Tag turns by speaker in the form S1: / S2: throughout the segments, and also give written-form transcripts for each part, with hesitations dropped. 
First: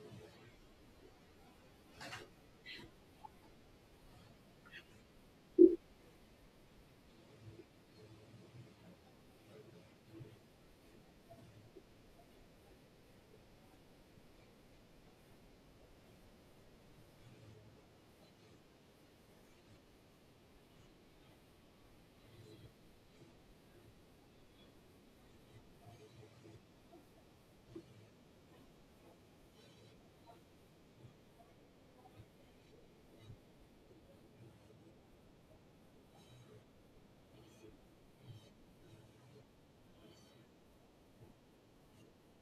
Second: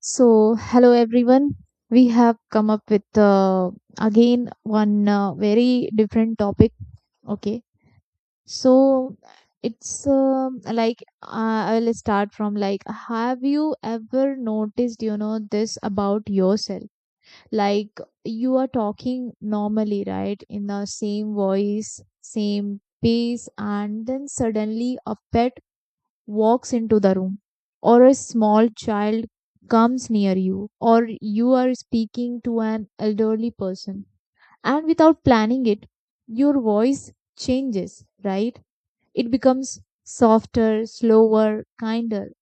S1: So, hello everyone. We have come up with again one very different topic. Okay. So, it's like I will start from like, have you ever noticed, you know, this about yourself? Like, you are talking normally, right? In the same voice, same pace, and then suddenly a pet walks into the room, or a small child comes near you, or you are speaking to an elderly person, and without planning it, your voice changes, right? It becomes softer, slower, kinder.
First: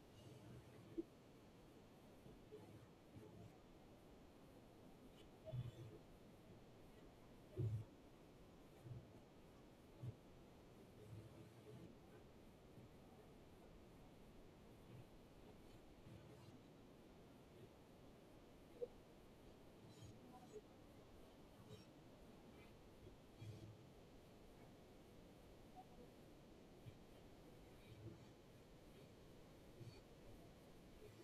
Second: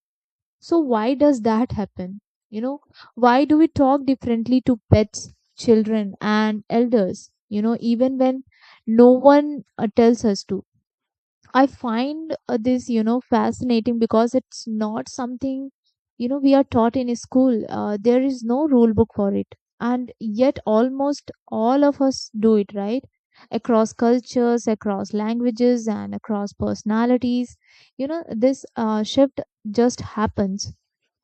S1: So, why does that happen? You know, why do we talk differently to pets, children, and elders? You know, even when no one tells us to. I find this, you know, fascinating because it's not something, you know, we are taught in school. There is no rule book for it. And yet, almost all of us do it, right? Across cultures, across languages, and across personalities. You know, this shift just happens.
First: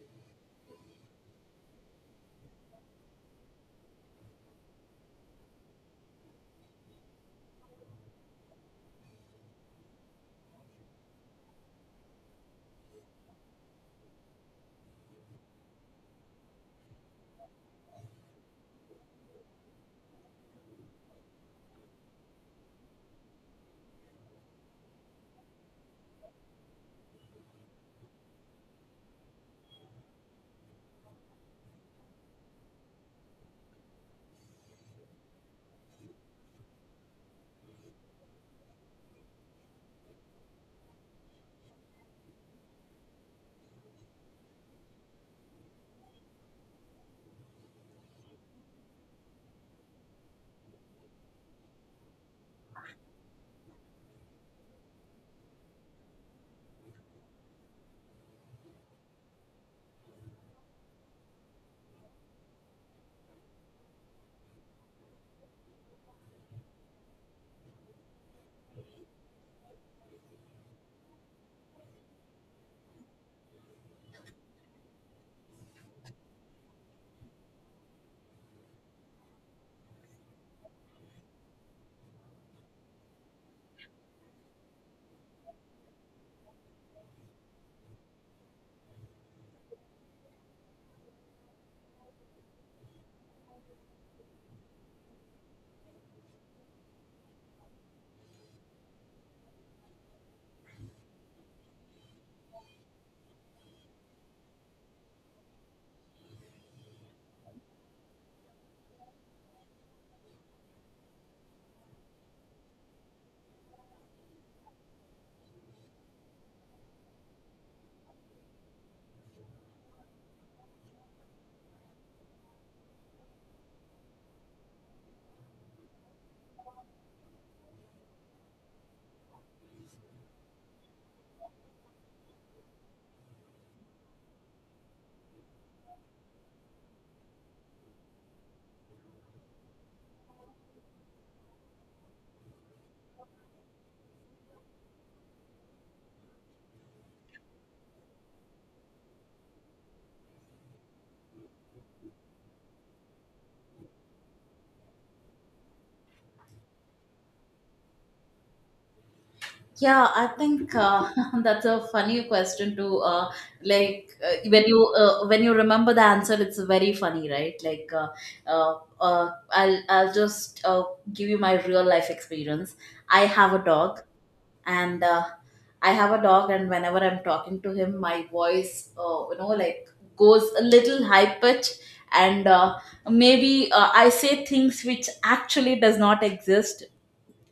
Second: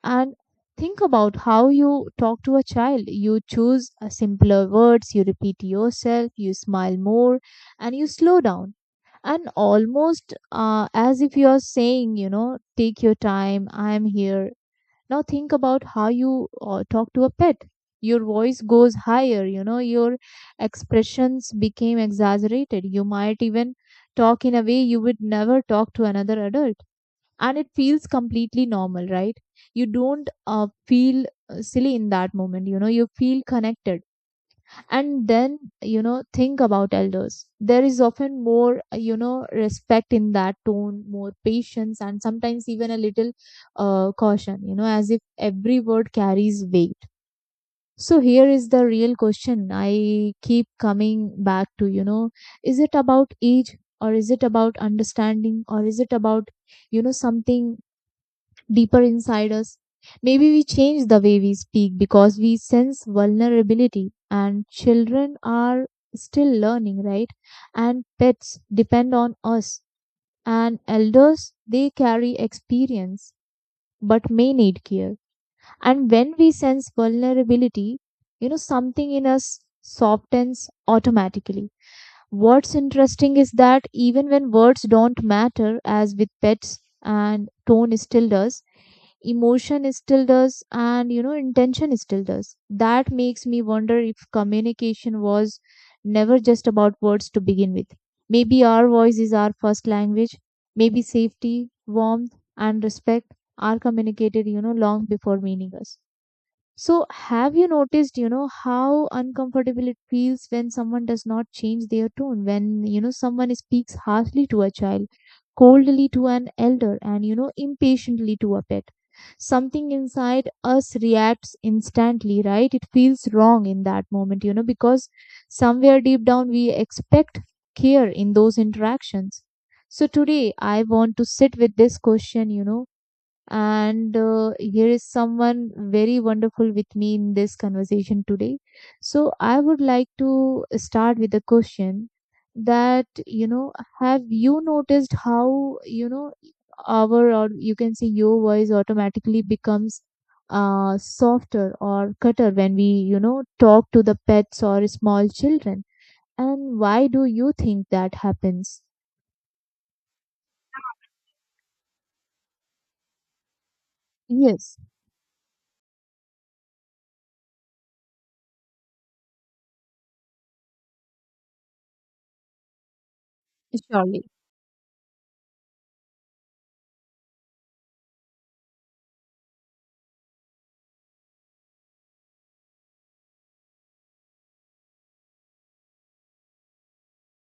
S1: And think about how you talk to a child. You choose simpler words, you repeat yourself, you smile more, and you slow down and almost as if you're saying, you know, take your time, I am here. Now think about how you talk to a pet. Your voice goes higher, you know, your expressions became exaggerated. You might even talk in a way you would never talk to another adult, and it feels completely normal, right? You don't feel silly in that moment, you know, you feel connected. And then, you know, think about elders. There is often more you know, respect in that tone, more patience, and sometimes even a little caution, you know, as if every word carries weight. So here is the real question I keep coming back to, you know. Is it about age, or is it about understanding, or is it about, you know, something deeper inside us? Maybe we change the way we speak because we sense vulnerability, and children are still learning, right? And pets depend on us, and elders, they carry experience but may need care. And when we sense vulnerability, you know, something in us softens automatically. What's interesting is that even when words don't matter, as with pets, and tone still does, emotion still does, and, you know, intention still does. That makes me wonder if communication was never just about words to begin with. Maybe our voice is our first language. Maybe safety, warmth, and respect are communicated, you know, long before meaning us. So, have you noticed, you know, how uncomfortable it feels when someone does not change their tone, when, you know, someone speaks harshly to a child, coldly to an elder, and, you know, impatiently to a pet? Something inside us reacts instantly, right? It feels wrong in that moment, you know, because somewhere deep down we expect care in those interactions. So, today I want to sit with this question, you know, and here is someone very wonderful with me in this conversation today. So I would like to start with a question that, you know, have you noticed how, you know, our or you can say your voice automatically becomes softer or cutter when we, you know, talk to the pets or small children, and why do you think that happens?
S2: Yeah, I think that's a funny question to
S1: Yes,
S2: when you remember the answer, it's very funny, right? I'll just give you my real life experience. I have a dog,
S1: surely.
S2: and uh, and whenever I'm talking to him, my voice, goes a little high pitch, and maybe I say things which actually does not exist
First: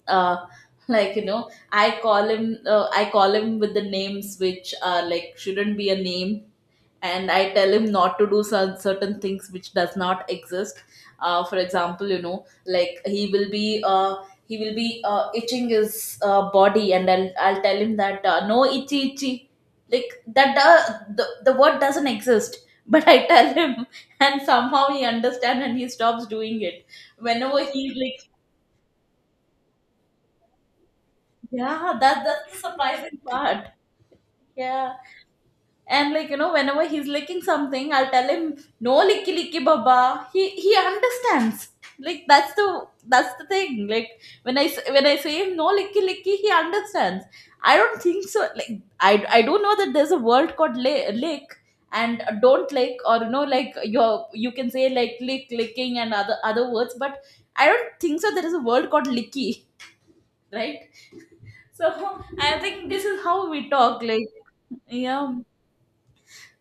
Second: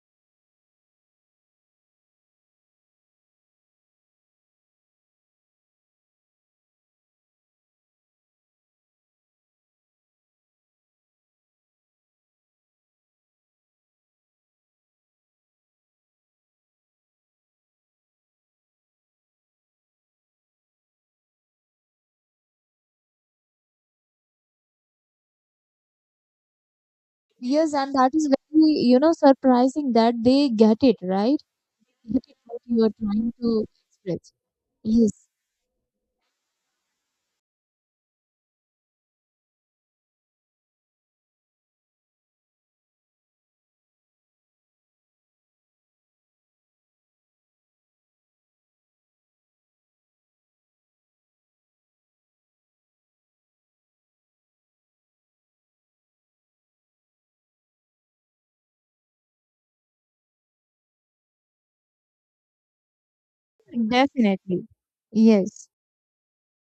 S2: uh, like, I call him, I call him with the names which are like shouldn't be a name, and I tell him not to do certain things which does not exist. For example, like he will be itching his body, and I'll tell him that, no itchy itchy. Like, that, the word doesn't exist, but I tell him, and somehow he understands and he stops doing it, whenever
S1: Yes,
S2: he
S1: and that
S2: like.
S1: is very, you know, surprising that they get it, right?
S2: Yeah, that
S1: Get it
S2: that's
S1: what
S2: the
S1: you are
S2: surprising
S1: trying to
S2: part.
S1: express.
S2: Yeah.
S1: Yes.
S2: And, like, you know, whenever he's licking something, I'll tell him, no licky licky baba. He understands. Like, that's the thing. Like, when I when I say him, no licky licky, he understands. I don't think so. Like, I do know that there's a word called lick, and don't lick, or, you know, like, your, you can say like lick, licking, and other words, but I don't think so. There is a word called licky, right? So, I think this is how we talk. Like,
S1: Definitely.
S2: yeah,
S1: Yes.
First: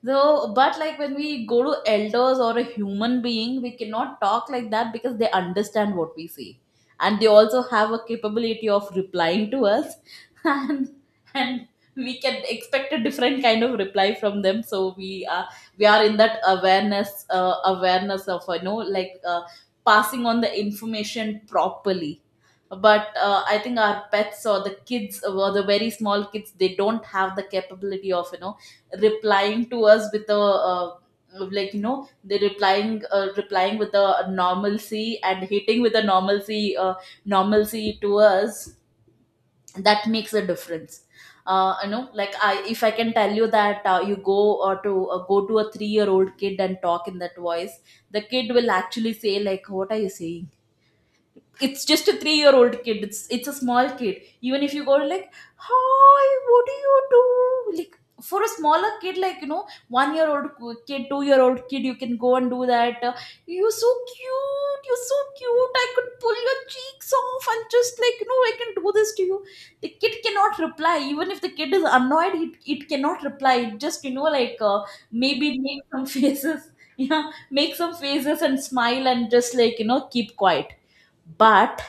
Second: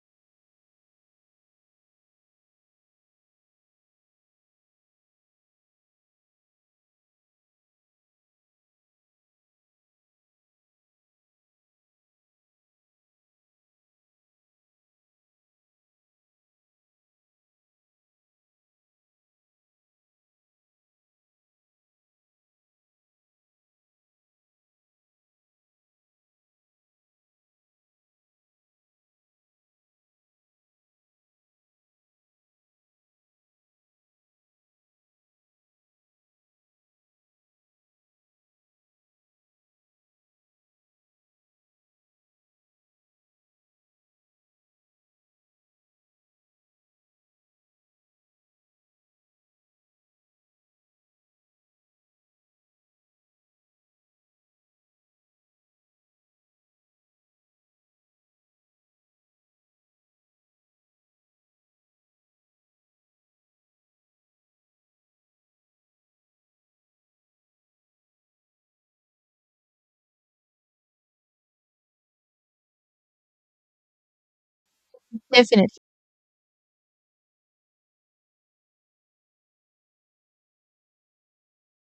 S2: so, but like, when we go to elders or a human being, we cannot talk like that because they understand what we say, and they also have a capability of replying to us, and and we can expect a different kind of reply from them. So we are, we are in that awareness, awareness of, you know, like, passing on the information properly. But I think our pets, or the kids, or the very small kids, they don't have the capability of, you know, replying to us with a, like you know they're replying replying with a normalcy, and hitting with a normalcy, normalcy to us, that makes a difference. You know, like, I if I can tell you that, you go to go to a 3-year-old kid and talk in that voice, the kid will actually say like, what are you saying? It's just a 3 year old kid, it's a small kid. Even if you go like, hi, what do you do? Like, for a smaller kid, like, you know, 1 year old kid, 2 year old kid, you can go and do that. You're so cute, you're so cute, I could pull your cheeks off, and just, like you know, I can do this to you. The kid cannot reply, even if the kid is annoyed, it cannot reply. It just, you know, like maybe
S1: Definitely.
S2: make some faces. Yeah, make some faces, and smile, and just, like you know, keep quiet. But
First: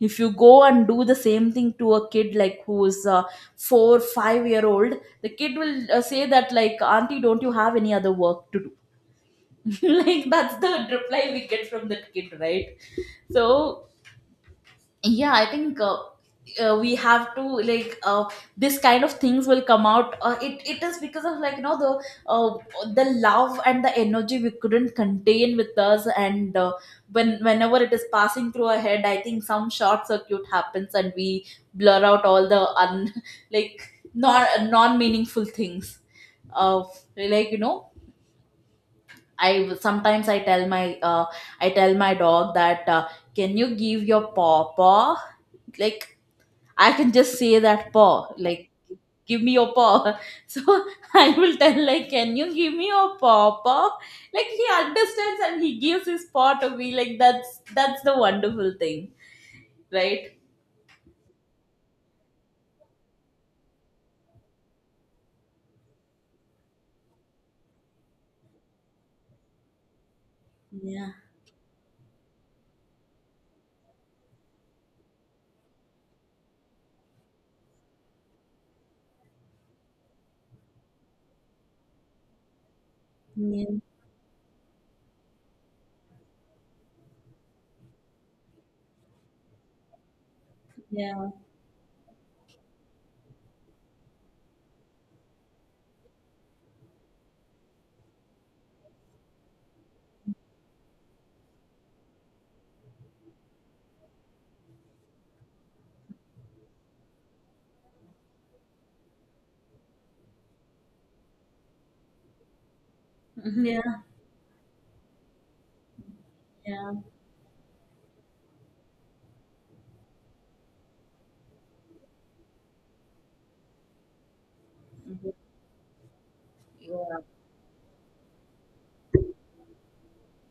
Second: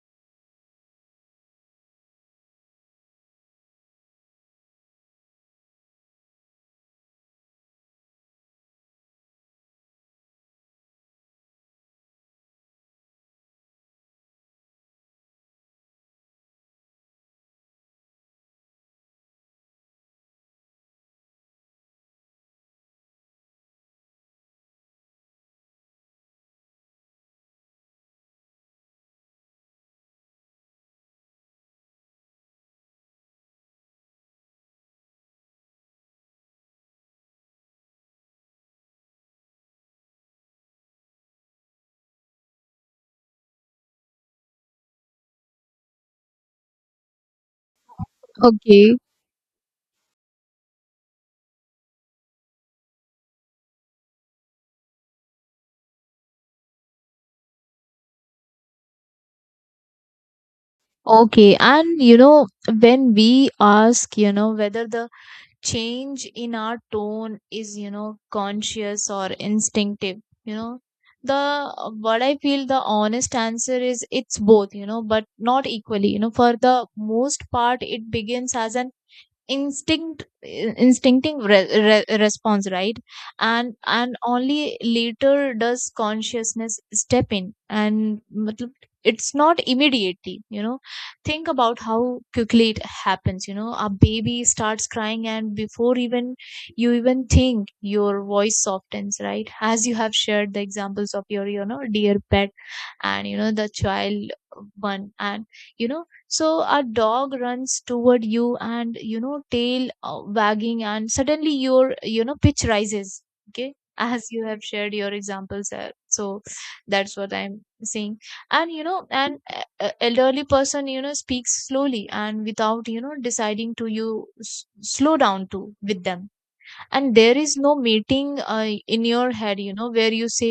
S2: if you go and do the same thing to a kid like who's, 4 5 year old, the kid will, say that like, auntie, don't you have any other work to do? Like, that's the reply we get from that kid, right? So, yeah, I think, we have to like, this kind of things will come out, it it is because of, like, you know, the, uh, the love and the energy we couldn't contain with us, and, when, whenever it is passing through our head, I think some short circuit happens, and we blur out all the un like, non meaningful things, of, like, you know, I, sometimes I tell my, I tell my dog that, can you give your paw paw? Like, I can just say that, paw, like,
S1: Okay,
S2: give me your paw. So I will tell, like, can you give me your paw, paw? Like, he understands and he gives his paw to me. Like, that's the wonderful thing, right?
S1: okay. And you know, when we ask, you know, whether the change in our tone is, you know, conscious or instinctive, you know,
S2: Yeah,
S1: the what I feel, the honest answer is it's both, you know, but not equally. You know, for the most part, it begins as an instinctive response, right?
S2: yeah,
S1: And only later does consciousness step in, and matlab, it's not immediately, you know.
S2: yeah,
S1: Think about how quickly it happens, you know. A baby starts crying, and before even you even think, your voice softens, right? As you have shared the examples of your, you know, dear pet, and, you know, the child one. And, you know, so a dog runs toward you, and, you know, tail wagging, and suddenly your, you know, pitch rises. Okay,
S2: yeah,
S1: as you have shared your examples there, so
S2: yeah,
S1: that's what I'm saying. And, you know, an elderly person, you know, speaks slowly, and without, you know, deciding to, you slow down to with them.
S2: yeah, yeah,
S1: And
S2: yeah,
S1: there is no meeting in your head, you know, where you say,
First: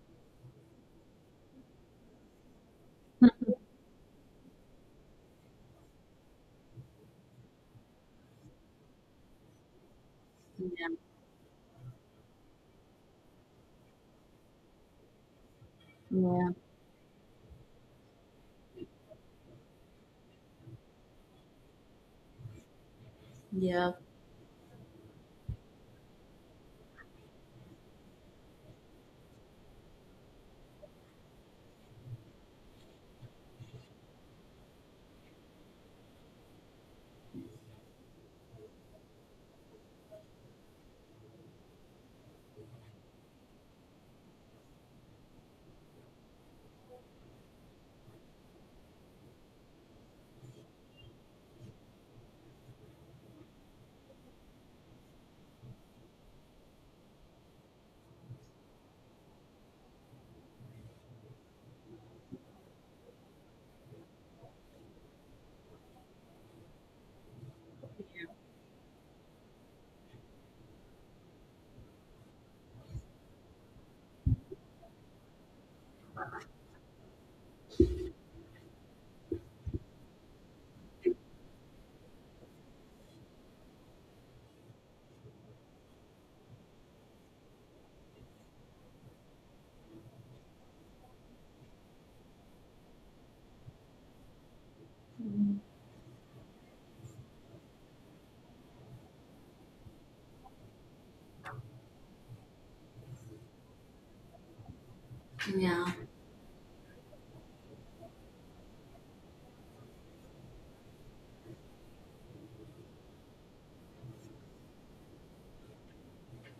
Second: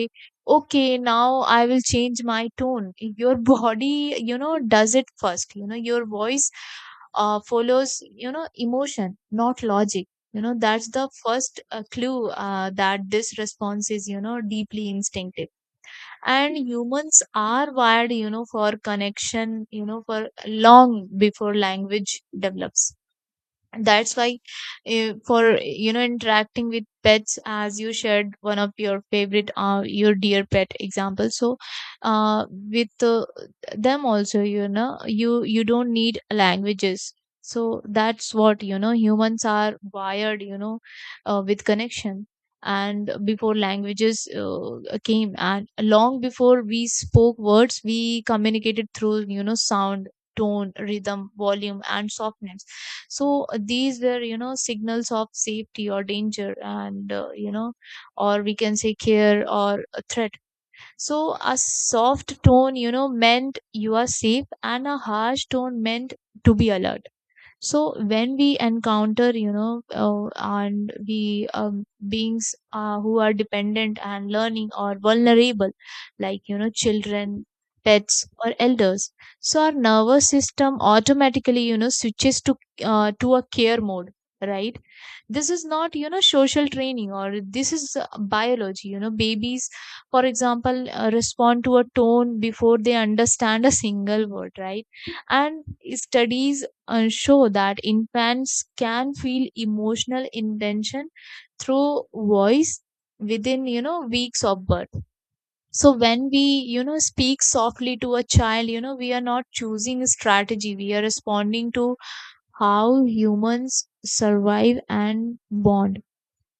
S1: okay, now I will change my tone. Your body, you know, does it first. You know, your voice follows, you know, emotion, not logic. You know, that's the first clue that this response is, you know, deeply instinctive.
S2: yeah, yeah, yeah, yeah,
S1: And humans are wired, you know, for connection, you know, for long before language develops.
S2: yeah,
S1: That's why for, you know, interacting with pets, as you shared one of your favorite your dear pet example, so with them also, you know, you don't need languages. So that's what, you know, humans are wired, you know, with connection. And before languages came, and long before we spoke words, we communicated through, you know, sound, tone, rhythm, volume, and softness. So these were, you know, signals of safety or danger, and you know, or we can say, care or a threat. So a soft tone, you know, meant you are safe, and a harsh tone meant to be alert. So when we encounter, you know, and we beings who are dependent and learning or vulnerable, like, you know, children, pets, or elders, so our nervous system automatically, you know, switches to a care mode, right? This is not, you know, social training, or this is biology. You know, babies, for example, respond to a tone before they understand a single word, right? And studies and show that infants can feel emotional intention through voice within, you know, weeks of birth. So when we, you know, speak softly to a child, you know, we are not choosing a strategy, we are responding to how humans survive and bond.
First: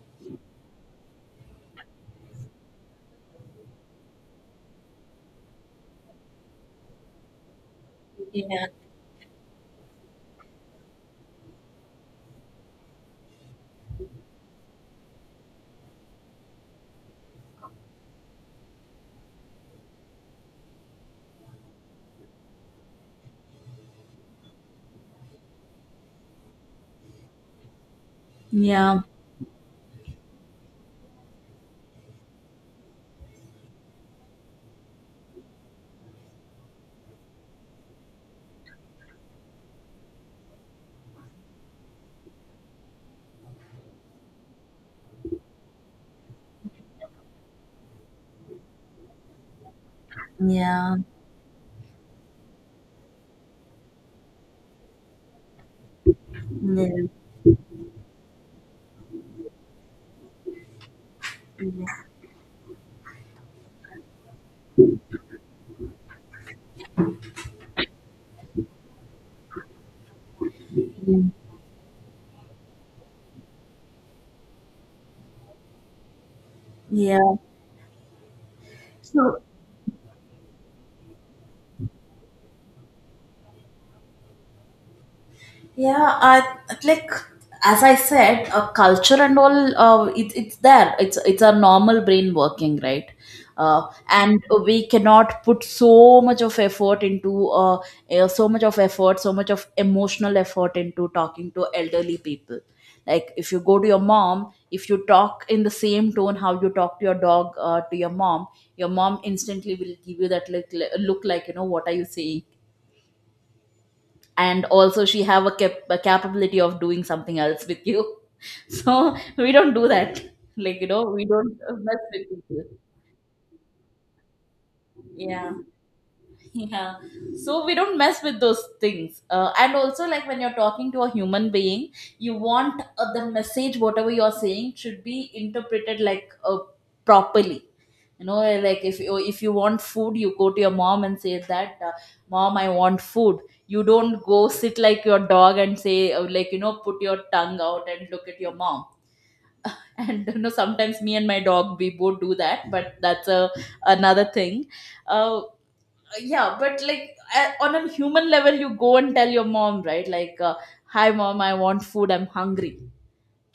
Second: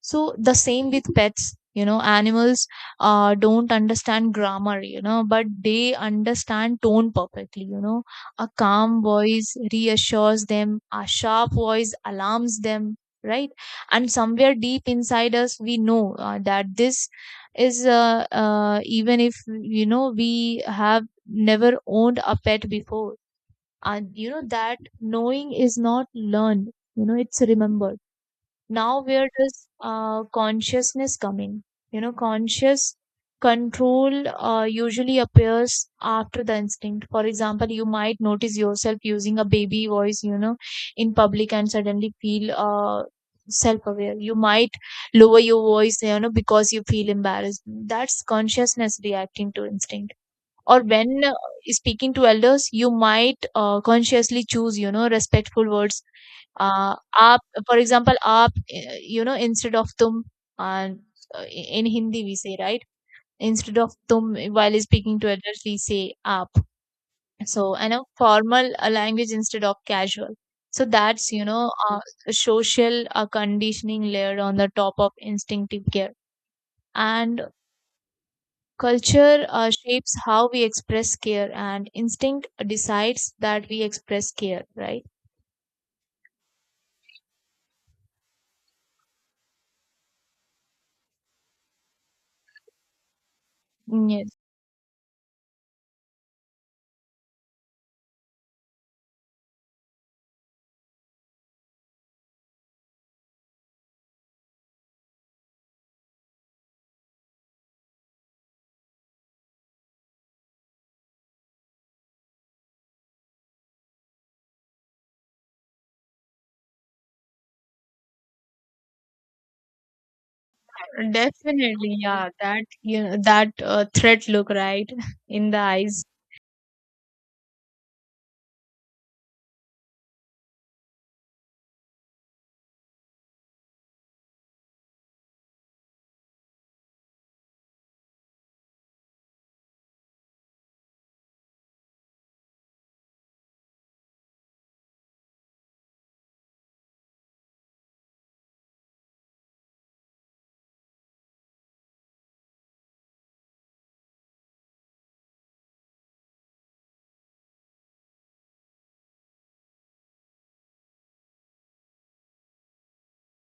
S1: So the same with pets, you know, animals don't understand grammar, you know, but they understand tone perfectly, you know. A calm voice reassures them, a sharp voice alarms them, right? And somewhere deep inside us, we know that this is, even if, you know, we have never owned a pet before. And you know, that knowing is not learned, you know, it's remembered. Now, where does consciousness come in? You know, conscious control usually appears after the instinct. For example, you might notice yourself using a baby voice, you know, in public and suddenly feel self-aware. You might lower your voice, you know, because you feel embarrassed. That's consciousness reacting to instinct. Or when speaking to elders, you might consciously choose, you know, respectful words. uh, Aap, for example. Aap, you know, instead of tum. And in Hindi we say, right, instead of tum while speaking to elders, we say aap. So, and a formal language instead of casual. So that's, you know, uh, a social conditioning layer on the top of instinctive care.
S2: yeah. Yeah.
S1: And
S2: So,
S1: culture shapes how we express care, and instinct decides that we express care, right?
S2: yeah, I, like, as I said, culture and all. It's there. It's a normal brain working, right?
S1: Yes,
S2: And we cannot put so much of effort into, so much of effort, so much of emotional effort into talking to elderly people. Like, if you go to your mom, if you talk in the same tone how you talk to your dog, to your mom instantly will give you that look. Look, like, you know, what are you saying? And also, she have a, a capability of doing something else with you, so we don't do that. Like, you know, we don't,
S1: definitely.
S2: mess with
S1: Yeah,
S2: people.
S1: that, you know, that threat look, right
S2: Yeah.
S1: in the eyes.
S2: Yeah. So we don't mess with those things. And also, like, when you're talking to a human being, you want, the message, whatever you're saying, should be interpreted like, properly, you know. Like, if you, if you want food, you go to your mom and say that, mom, I want food. You don't go sit like your dog and say, like, you know, put your tongue out and look at your mom. And, you know, sometimes me and my dog, we both do that, but that's a, another thing. uh, yeah, but like, on a human level, you go and tell your mom, right, like, hi, mom, I want food, I'm hungry,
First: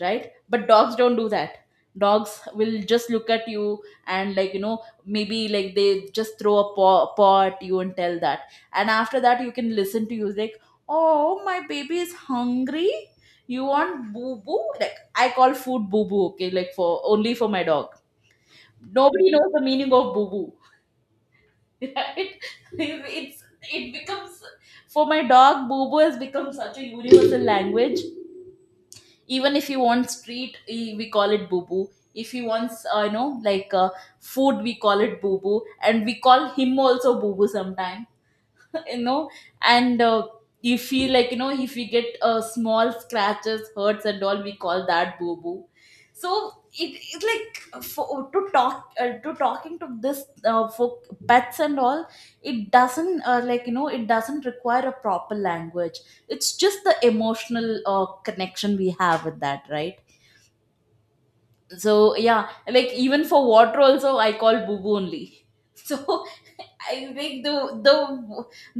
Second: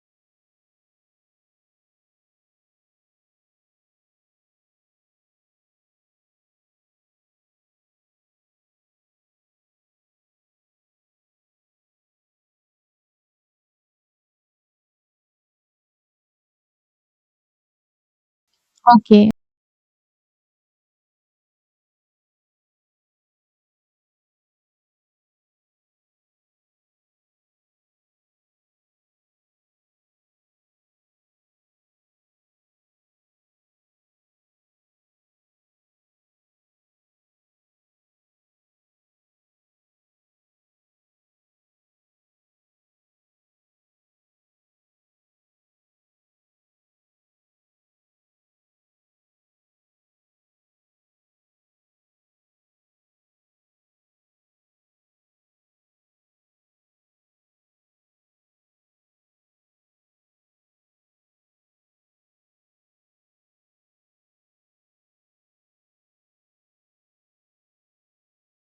S2: right? But dogs don't do that. Dogs will just look at you, and, like, you know, maybe, like, they just throw a paw, paw at you and tell that. And after that you can listen to you like, oh, my baby is hungry, you want boo boo. Like, I call food boo boo, okay? Like, for, only for my dog, nobody
S1: Okay.
S2: knows the meaning of boo boo. Right, it's, it becomes, for my dog boo boo has become such a universal language. Even if you want street, eh, we call it boo boo. If he wants, you know, like, food, we call it boo boo, and we call him also boo boo sometime. You know. And, you feel like, you know, if we get, small scratches, hurts and all, we call that boo boo. So it like, for, to talk, to talking to this, for pets and all, it doesn't, like, you know, it doesn't require a proper language. It's just the emotional, connection we have with that, right? So yeah, like, even for water also, I call boo only, so I think the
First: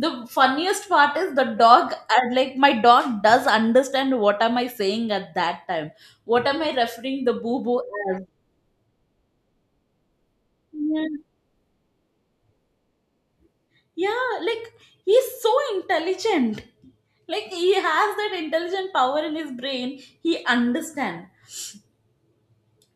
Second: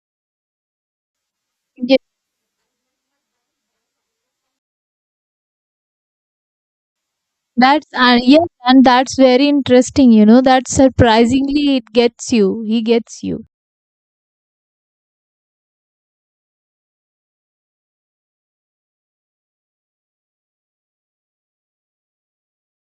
S2: the funniest part is the dog,
S1: Yes,
S2: and like, my dog does understand what am I saying at that time, what am I referring the boo boo
S1: that's
S2: as.
S1: yes, and that's very interesting. You know that
S2: Yeah.
S1: surprisingly it gets you. He gets you.
S2: Yeah, like, he's so intelligent. Like, he has that intelligent power in his brain, he understand.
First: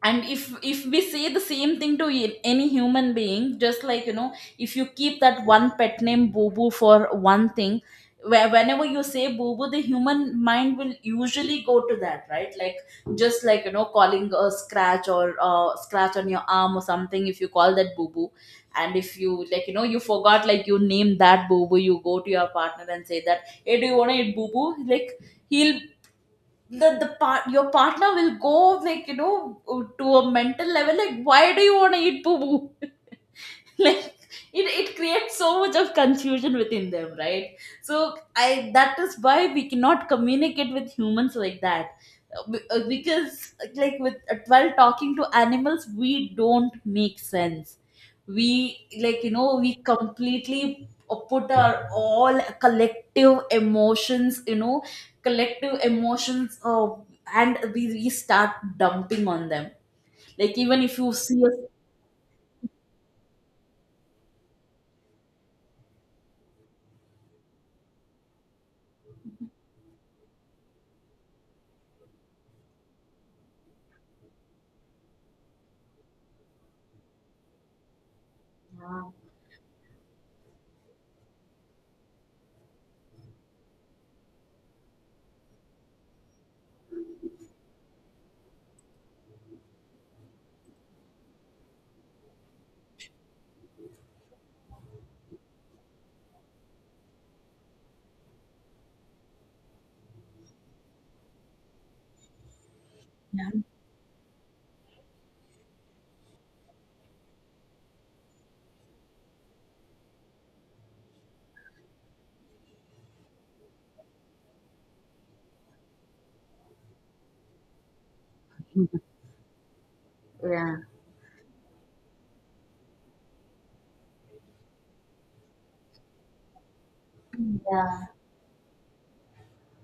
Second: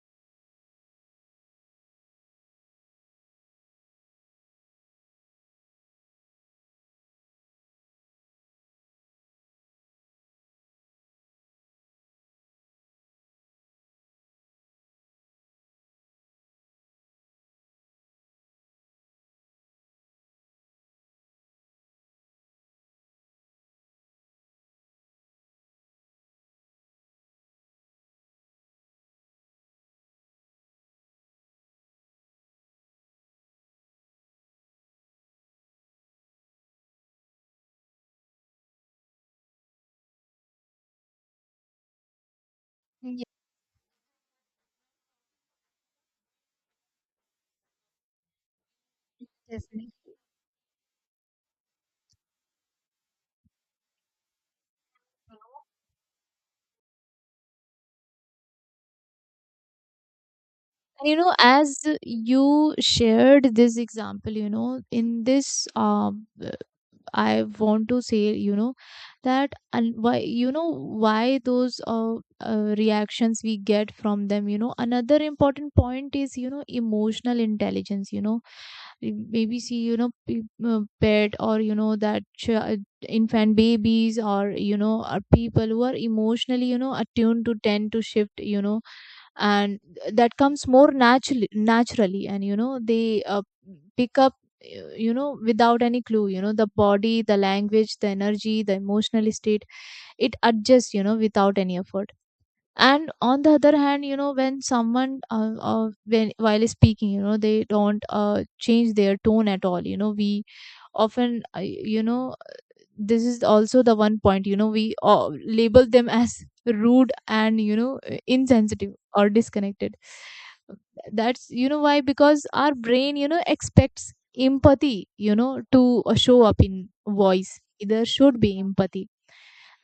S2: And if we say the same thing to any human being, just, like you know, if you keep that one pet name boo boo for one thing, where, whenever you say boo boo, the human mind will usually go to that, right? Like, just, like you know, calling a scratch, or, scratch on your arm or something, if you call that boo boo. And if you, like, you know, you forgot, like, you name that boo boo, you go to your partner and say that, hey, do you want to eat boo boo? Like, he'll, the part, your partner will go, like, you know, to a mental level, like, why do you want to eat poo poo? Like, it creates so much of confusion within them, right? So I, that is why we cannot communicate with humans like that. Uh, be- uh,
S1: Yes,
S2: because like, with, while talking to animals, we don't make sense. We, like, you know, we
S1: definitely.
S2: completely, put our all collective emotions, you know, collective emotions, and we start dumping on them. Like, even if
S1: And,
S2: you
S1: you know,
S2: see a,
S1: as you shared this example, you know, in this, I want to say, you know, that, and why, you know, why those reactions we get from them. You know, another important point is, you know, emotional intelligence. Maybe see pet, or infant babies, or are people who are emotionally attuned to tend to shift, and that comes more naturally. And they pick up, without any clue, the body, the language, the energy, the emotional state. It adjusts without any effort. And on the other hand, when while speaking, they don't change their tone at all. We often, this is also the one point, we label them as rude and insensitive or disconnected.
S2: yeah,
S1: That's why, because our brain expects empathy to show up in voice.
S2: yeah.
S1: There should be empathy.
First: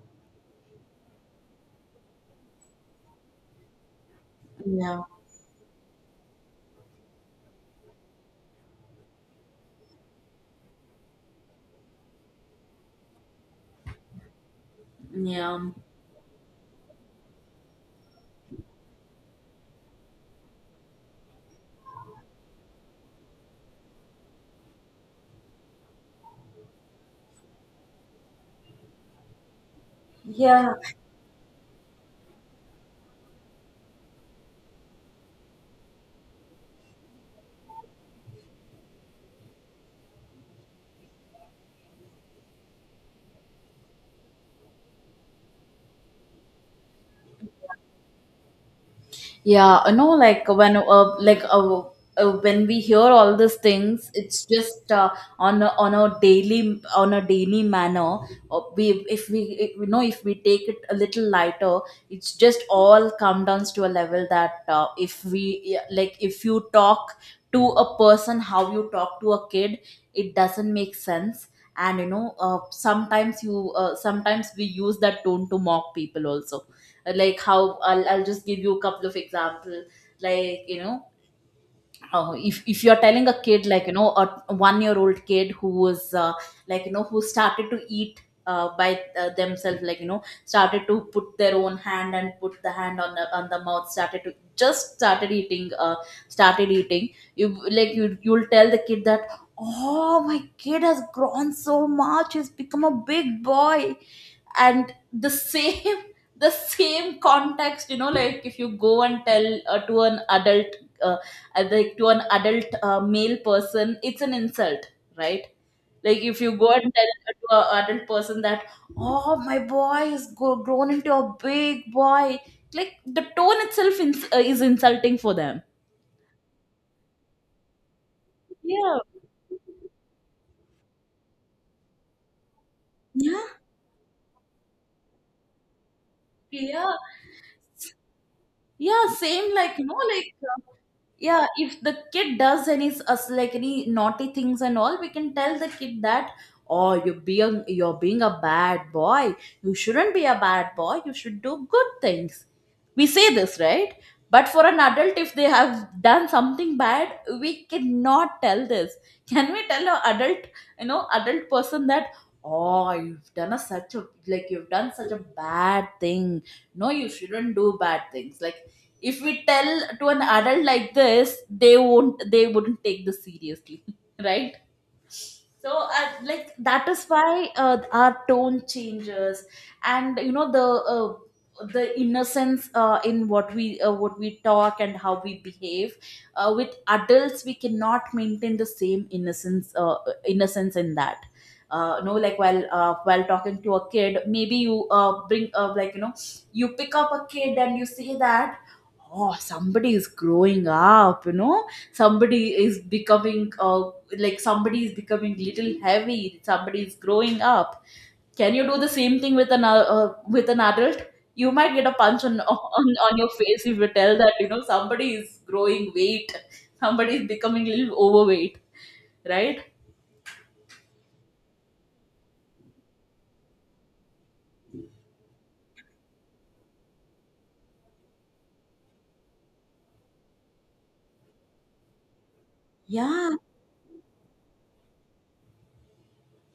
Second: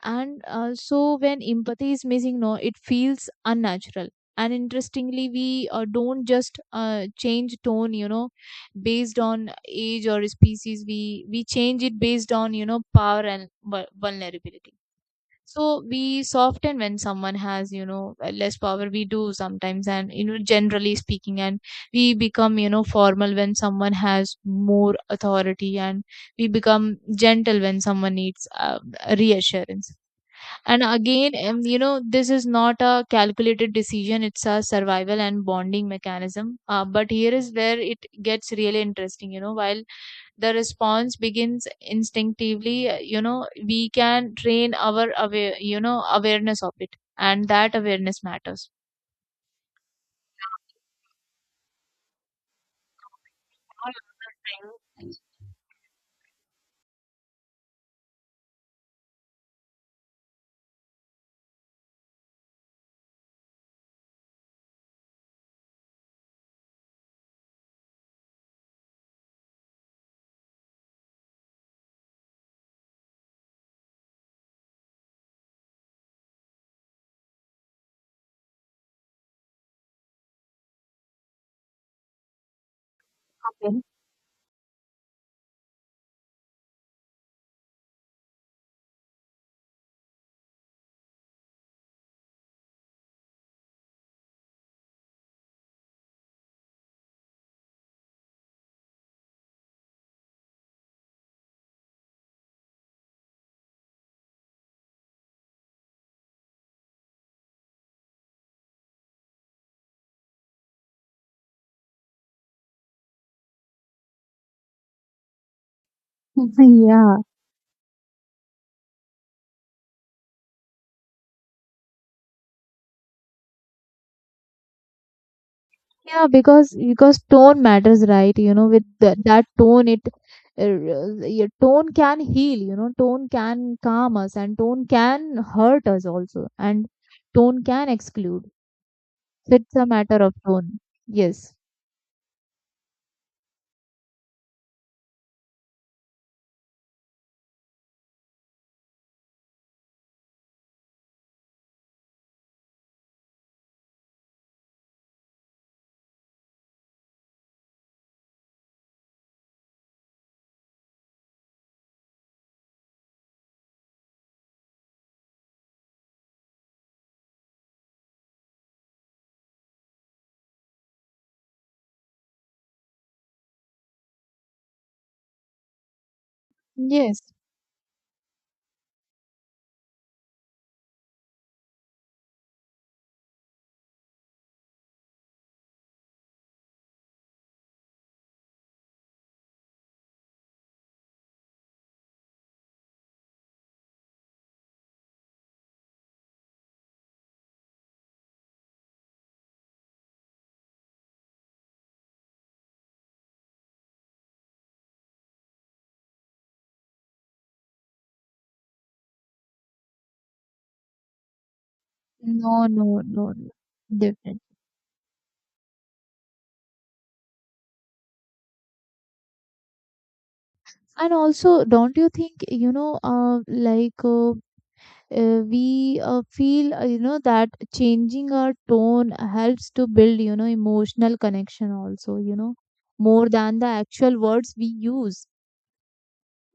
S1: And also, when empathy is missing, no, it feels unnatural. And
S2: Yeah.
S1: interestingly, we don't just change tone based on age or species. We change it based on power and vulnerability.
S2: Yeah.
S1: So we soften when someone has less power, we do sometimes, and generally speaking. And we become formal when someone has more authority, and we become gentle when someone needs reassurance.
S2: Yeah.
S1: And again, this is not a calculated decision, it's a survival and bonding mechanism. But here is where it gets really interesting, while the response begins instinctively, we can train our awareness of it, and that awareness matters.
S2: Yeah, I know, like, when, when we hear all these
S1: All
S2: things, it's just, on a, on a daily manner. We if, we if, you know, if we take it a little lighter, it's just all come down to a level that, if we, yeah, like, if you talk to a person how you talk to a kid, it doesn't make sense. And sometimes you sometimes we use that tone to mock people also. Like how I'll just give you a couple of example, like you know if you're telling a kid,
S1: right.
S2: like you know, a 1 year old kid who was like you know, who started to eat by themselves, like you know, started to put their own hand and put the hand on the mouth, started to just started eating, started eating. You you'll tell the kid that, oh, my kid has grown so much, he's become a big boy. And the same the same context, you know, like if you go and tell to an adult, uh, like to an adult male person, it's an insult, right? Like if you go and tell
S1: yeah.
S2: to an adult person that, oh, my boy is grown into a big boy, like the tone itself is insulting for them.
S1: Yeah, because tone matters, right? With
S2: Yeah,
S1: that tone, it uh, your tone can heal. Tone
S2: yeah,
S1: can calm us, and tone can hurt us also, and
S2: yeah.
S1: tone can exclude.
S2: Yeah, same,
S1: So it's a matter of tone.
S2: yeah,
S1: Yes.
S2: if the kid does any s- us like any naughty things and all, we can tell the kid that, oh, you're being a bad boy. You shouldn't be a bad boy. You should do good things. We say this, right? But for an adult, if they have done something bad, we cannot tell this. Can we tell an adult, you know, adult person that, oh, you've done a such a you've done such a bad thing, no, you shouldn't do bad things? Like if we tell to an adult like this, they wouldn't take this seriously, right? So, like that is
S1: Yes.
S2: why our tone changes, and you know, the innocence in what we talk and how we behave. With adults, we cannot maintain the same innocence, innocence in that. No, like while talking to a kid, maybe you bring like you know, you pick up a kid and you say that, oh, somebody is growing up, you know, somebody is becoming like somebody is becoming little heavy, somebody is growing up. Can you do the same thing with an adult? You might get a punch on,
S1: No.
S2: on
S1: No.
S2: on your
S1: No. No.
S2: face if you tell that,
S1: Different.
S2: you know, somebody is growing weight, somebody is becoming a little overweight, right?
S1: And also, don't you think? We feel that changing our tone helps to build emotional connection also, more
S2: Yeah.
S1: than the actual words we use.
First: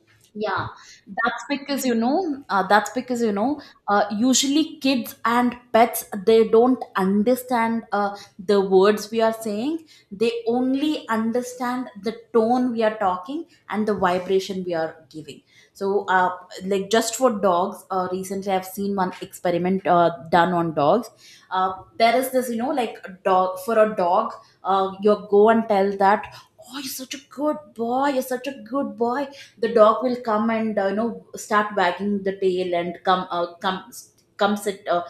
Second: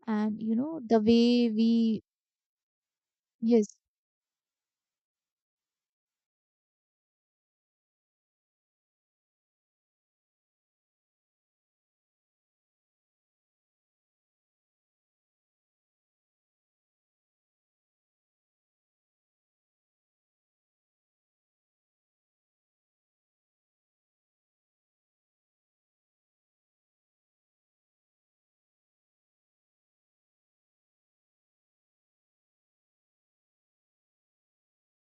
S1: And
S2: Yeah,
S1: the
S2: that's
S1: way
S2: because you
S1: we—
S2: know, that's because you know,
S1: yes,
S2: usually kids and pets, they don't understand the words we are saying. They only understand the tone we are talking and the vibration we are giving. So, like just for dogs, recently I've seen one experiment done on dogs. Uh, there is this, you know, like a dog, for a dog, you go and tell that, oh, you're such a good boy, you're such a good boy, the dog will come and you know, start wagging the tail and come sit, uh,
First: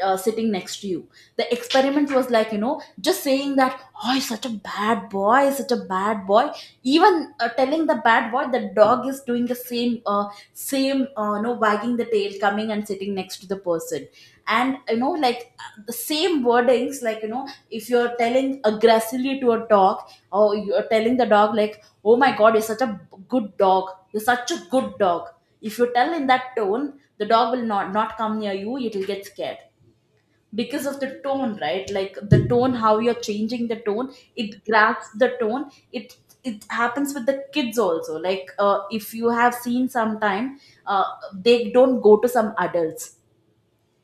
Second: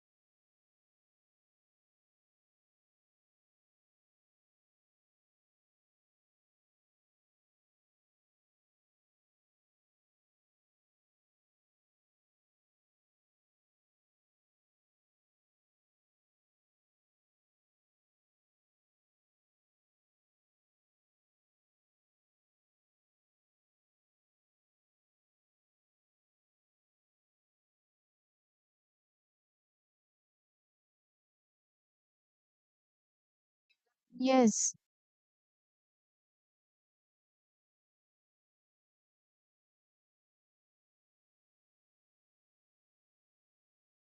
S2: uh, sitting next to you. The experiment was, like you know, just saying that, oh, he's such a bad boy, he's such a bad boy, even telling the bad boy, the dog is doing the same, you know, wagging the tail, coming and sitting next to the person. And you know, like the same wordings, like you know, if you're telling aggressively to a dog, or you're telling the dog like, oh my God, you're such a good dog, you're such a good dog, if you tell in that tone, the dog will not come near you. It will get scared because of the tone, right? Like the tone, how you're changing the tone, it
S1: yes,
S2: grabs the tone. It happens with the kids also. Like if you have seen sometime, uh, they don't go to some adults,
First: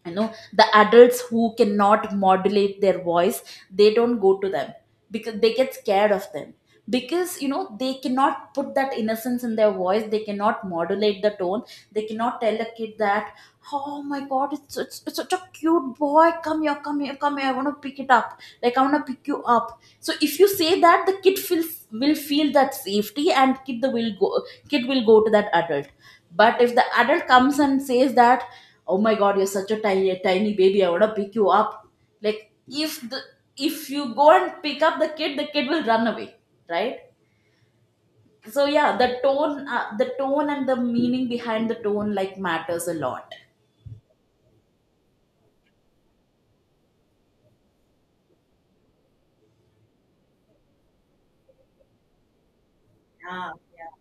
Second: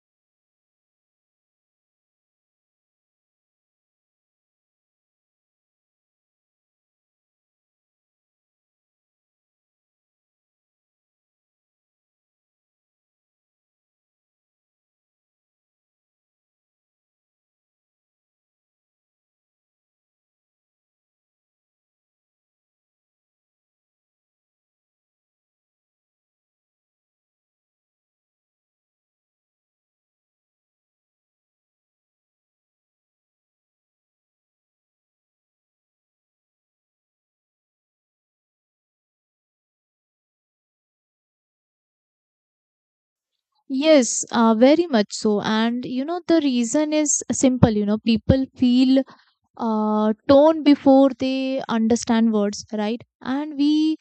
S2: you know, the adults who cannot modulate their voice, they don't go to them, because they get scared of them, because you know, they cannot put that innocence in their voice, they cannot modulate the tone, they cannot tell a kid that, oh my god, it's such a cute boy, come here, come here, come here, I want to pick it up, like I want to pick you up. So if you say that, the kid feels will feel that safety, and kid will go to that adult. But if the adult comes and says that, oh my god, you're such a tiny tiny baby, I want to pick you up, like if the, if you go and pick up the kid, the kid will run away, right? So yeah, the tone, the tone and the meaning behind the tone, like, matters a lot.
S1: yes, very much so. And the reason is simple, people feel tone before they understand words, right?
S2: Ah,
S1: And
S2: yeah.
S1: we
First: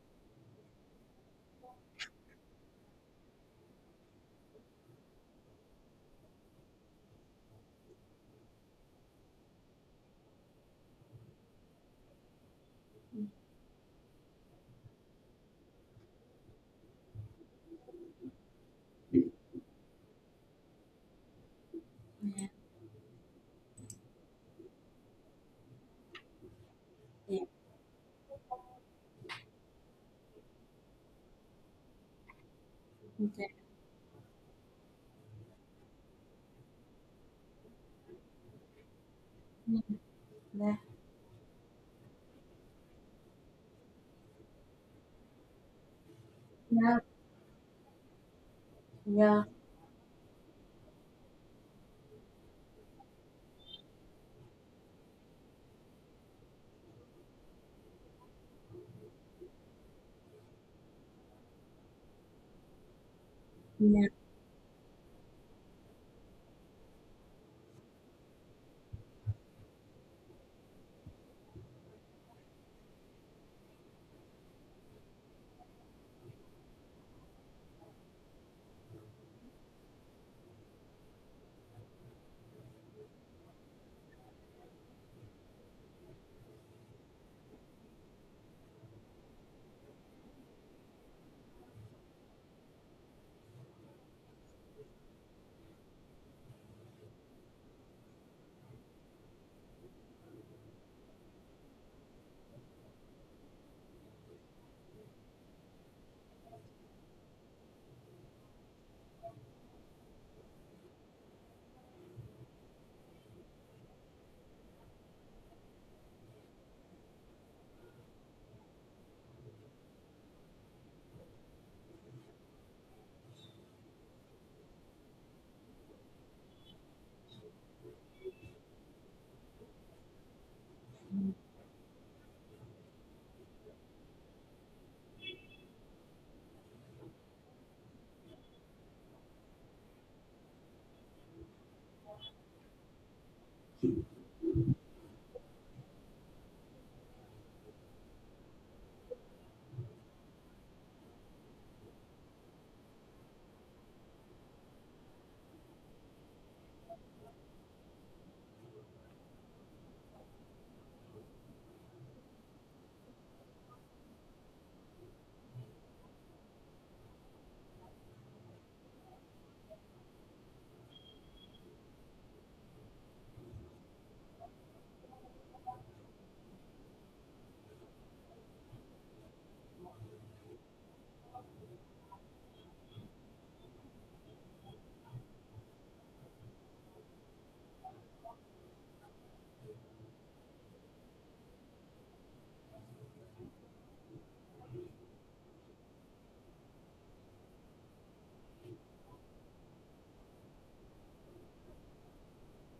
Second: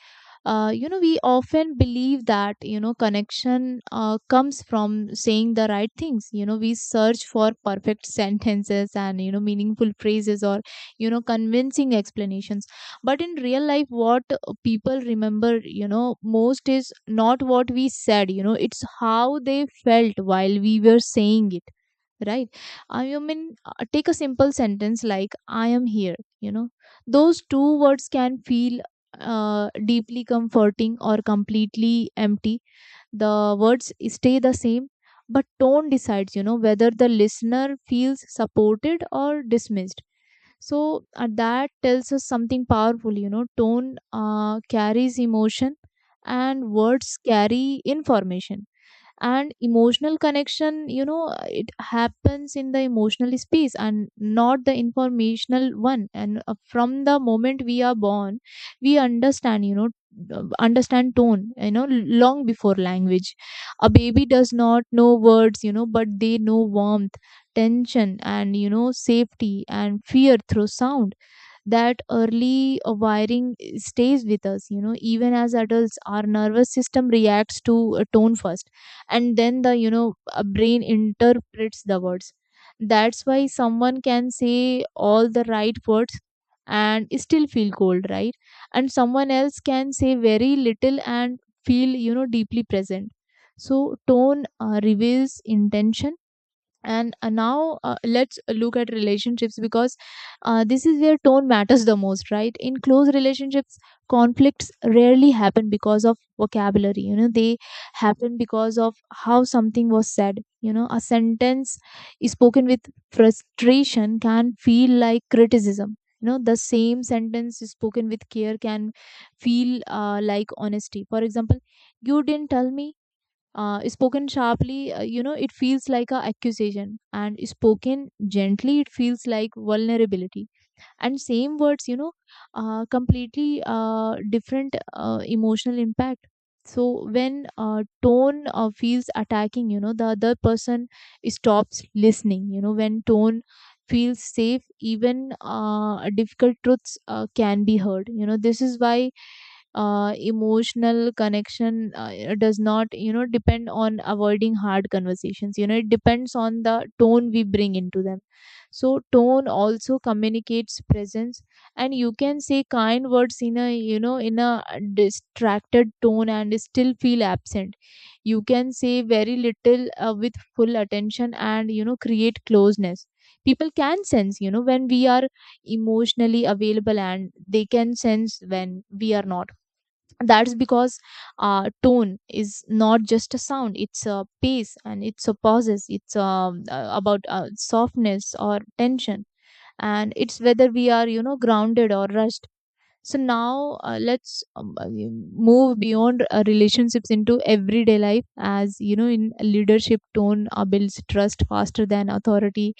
S1: we often believe that connection comes from saying the right things. We search for perfect sentences and meaningful phrases, or convincing explanations. But in real life, what people remember most is not what we said, it's how they felt while we were saying it, right? I mean, take a simple sentence like, I am here. Those
S2: Yeah,
S1: two words can feel deeply comforting or completely empty. The words stay the same, but tone decides whether the listener feels supported or dismissed.
S2: yeah,
S1: So, that tells us something powerful: tone carries emotion, and words carry information.
S2: yeah,
S1: And emotional connection, it happens in the emotional space and not the informational one. And from the moment we are born, we understand tone long before language. A
S2: yeah,
S1: baby does not know words, but they know warmth, tension, and safety and fear through sound. That early wiring stays with us, even as adults our nervous system reacts to a tone first, and then the brain interprets the words. That's why someone can say all the right words and still feel cold, right? And someone else can say very little and feel deeply present. So tone reveals intention. And now, let's look at relationships, because this is where tone matters the most, right? In close relationships, conflicts rarely happen because of vocabulary, they happen because of how something was said. A sentence spoken with frustration can feel like criticism, the same sentence spoken with care can feel like honesty. For example, you didn't tell me, spoken sharply, it feels like a accusation, and spoken gently it feels like vulnerability. And same words, completely different emotional impact. So when tone feels attacking, the other person stops listening. When tone feels safe, even difficult truths can be heard. This is why emotional connection it does not depend on avoiding hard conversations, it depends on the tone we bring into them. So tone also communicates presence, and you can say kind words in a distracted tone and still feel absent. You can say very little with full attention and create closeness. People can sense when we are emotionally available, and they can sense when we are not. That's because tone is not just a sound, it's a pace, and it's a pauses, it's about softness or tension, and it's whether we are grounded or rushed. So now, let's move beyond relationships into everyday life. As you know, in leadership, tone builds trust faster than authority.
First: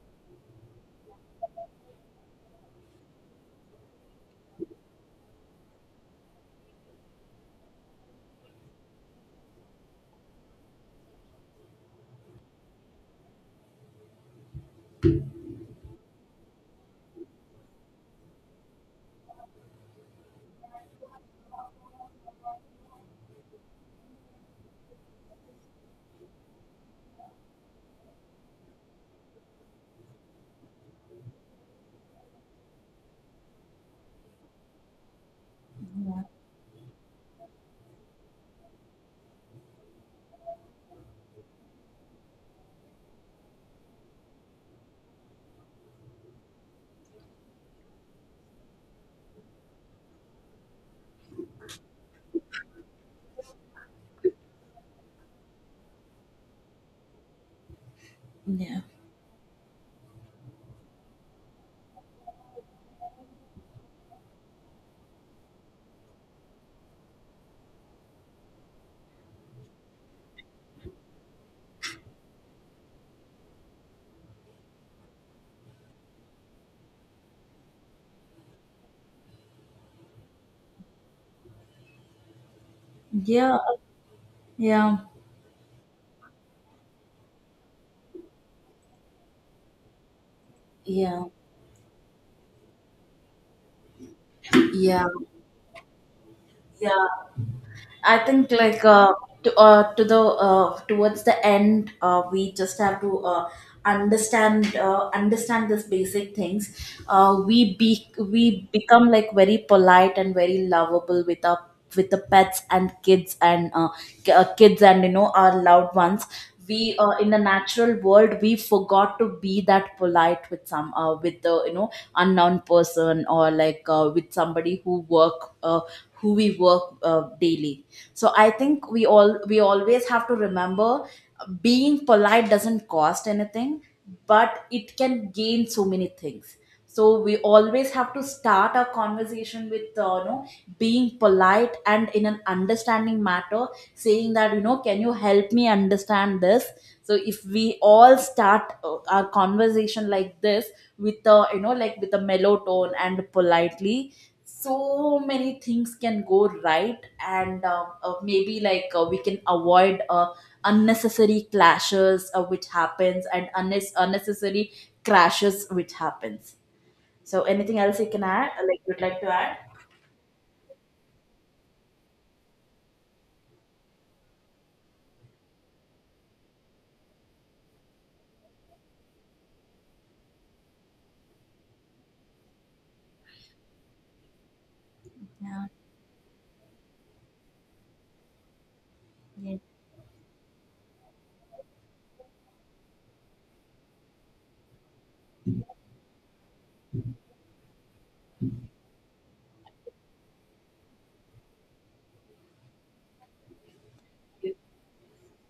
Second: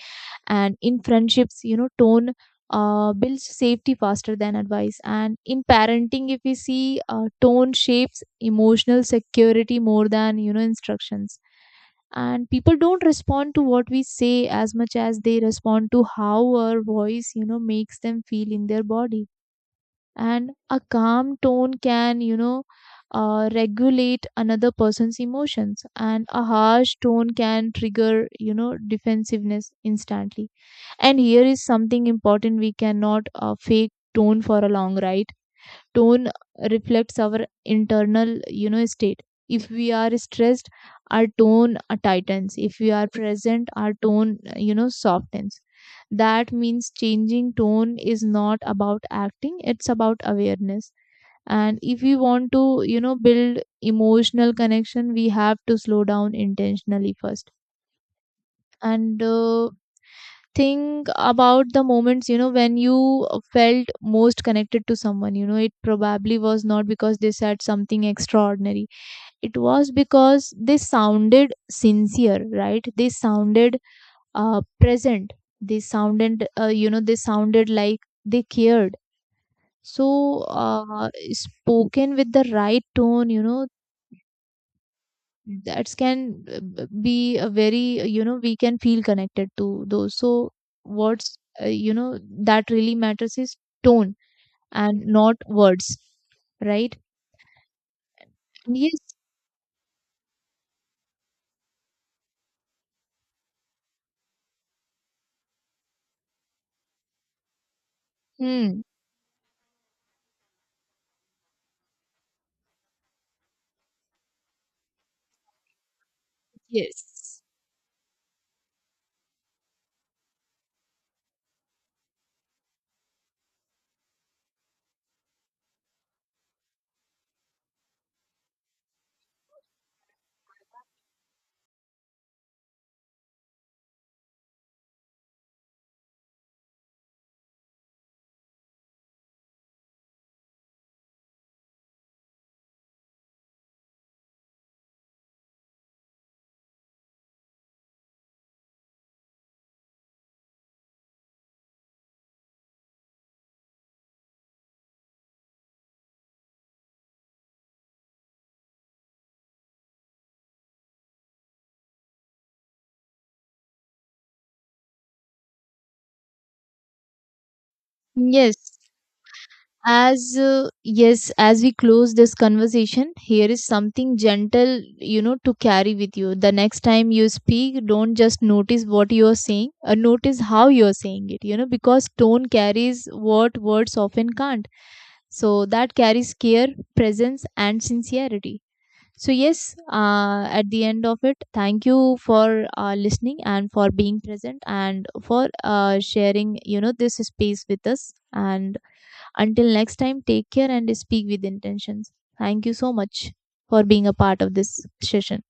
S1: And in friendships, tone builds safety faster than advice. And in parenting, if we see, tone shapes emotional security more than instructions. And people don't respond to what we say as much as they respond to how our voice makes them feel in their body. And a calm tone can regulate another person's emotions, and a harsh tone can trigger defensiveness instantly. And here is something important: we cannot fake tone for a long ride. Tone reflects our internal state. If we are stressed, our tone tightens. If we are present, our tone softens. That means changing tone is not about acting, it's about awareness. And if we want to, build emotional connection, we have to slow down intentionally first. And think about the moments when you felt most connected to someone. It probably was not because they said something extraordinary. It was because they sounded sincere, right? They sounded present, they sounded like they cared. So, spoken with the right tone,
S2: yeah, yeah, yeah,
S1: that can be a very you know we can feel connected to those. So
S2: yeah,
S1: what's that really matters is tone
S2: yeah,
S1: and not words, right?
S2: yeah. I think like,
S1: Yes.
S2: to the towards the end, we just have to understand these basic things. We
S1: Hmm,
S2: become like very polite and very lovable with our, with the pets and kids and kids and you know, our loved ones. We in the
S1: yes.
S2: natural world, we forgot to be that polite with some with the, you know, unknown person, or like with somebody who we work daily. So I think we always have to remember, being polite doesn't cost anything, but it can gain so many things. So we always have to start our conversation with, you know, being polite and in an understanding matter, saying that, you know, can you help me understand this? So if we all start our conversation like this, with a, you know, like with a mellow tone and politely, so many things can go right. And maybe like, we can avoid unnecessary clashes which happens, and unnecessary crashes which happens. So anything else you can add?
S1: yes
S2: Like you'd like to add?
S1: as uh, yes as we close this conversation, here is something gentle to carry with you: the next time you speak, don't just notice what you are saying, notice how you are saying it, because tone carries what words often can't.
S2: Yeah,
S1: So that carries care, presence, and sincerity. So, yes,
S2: yeah.
S1: at the end of it, thank you for listening and for being present and for sharing, this space with us. And until next time, take care and speak with intentions. Thank you so much for being a part of this session.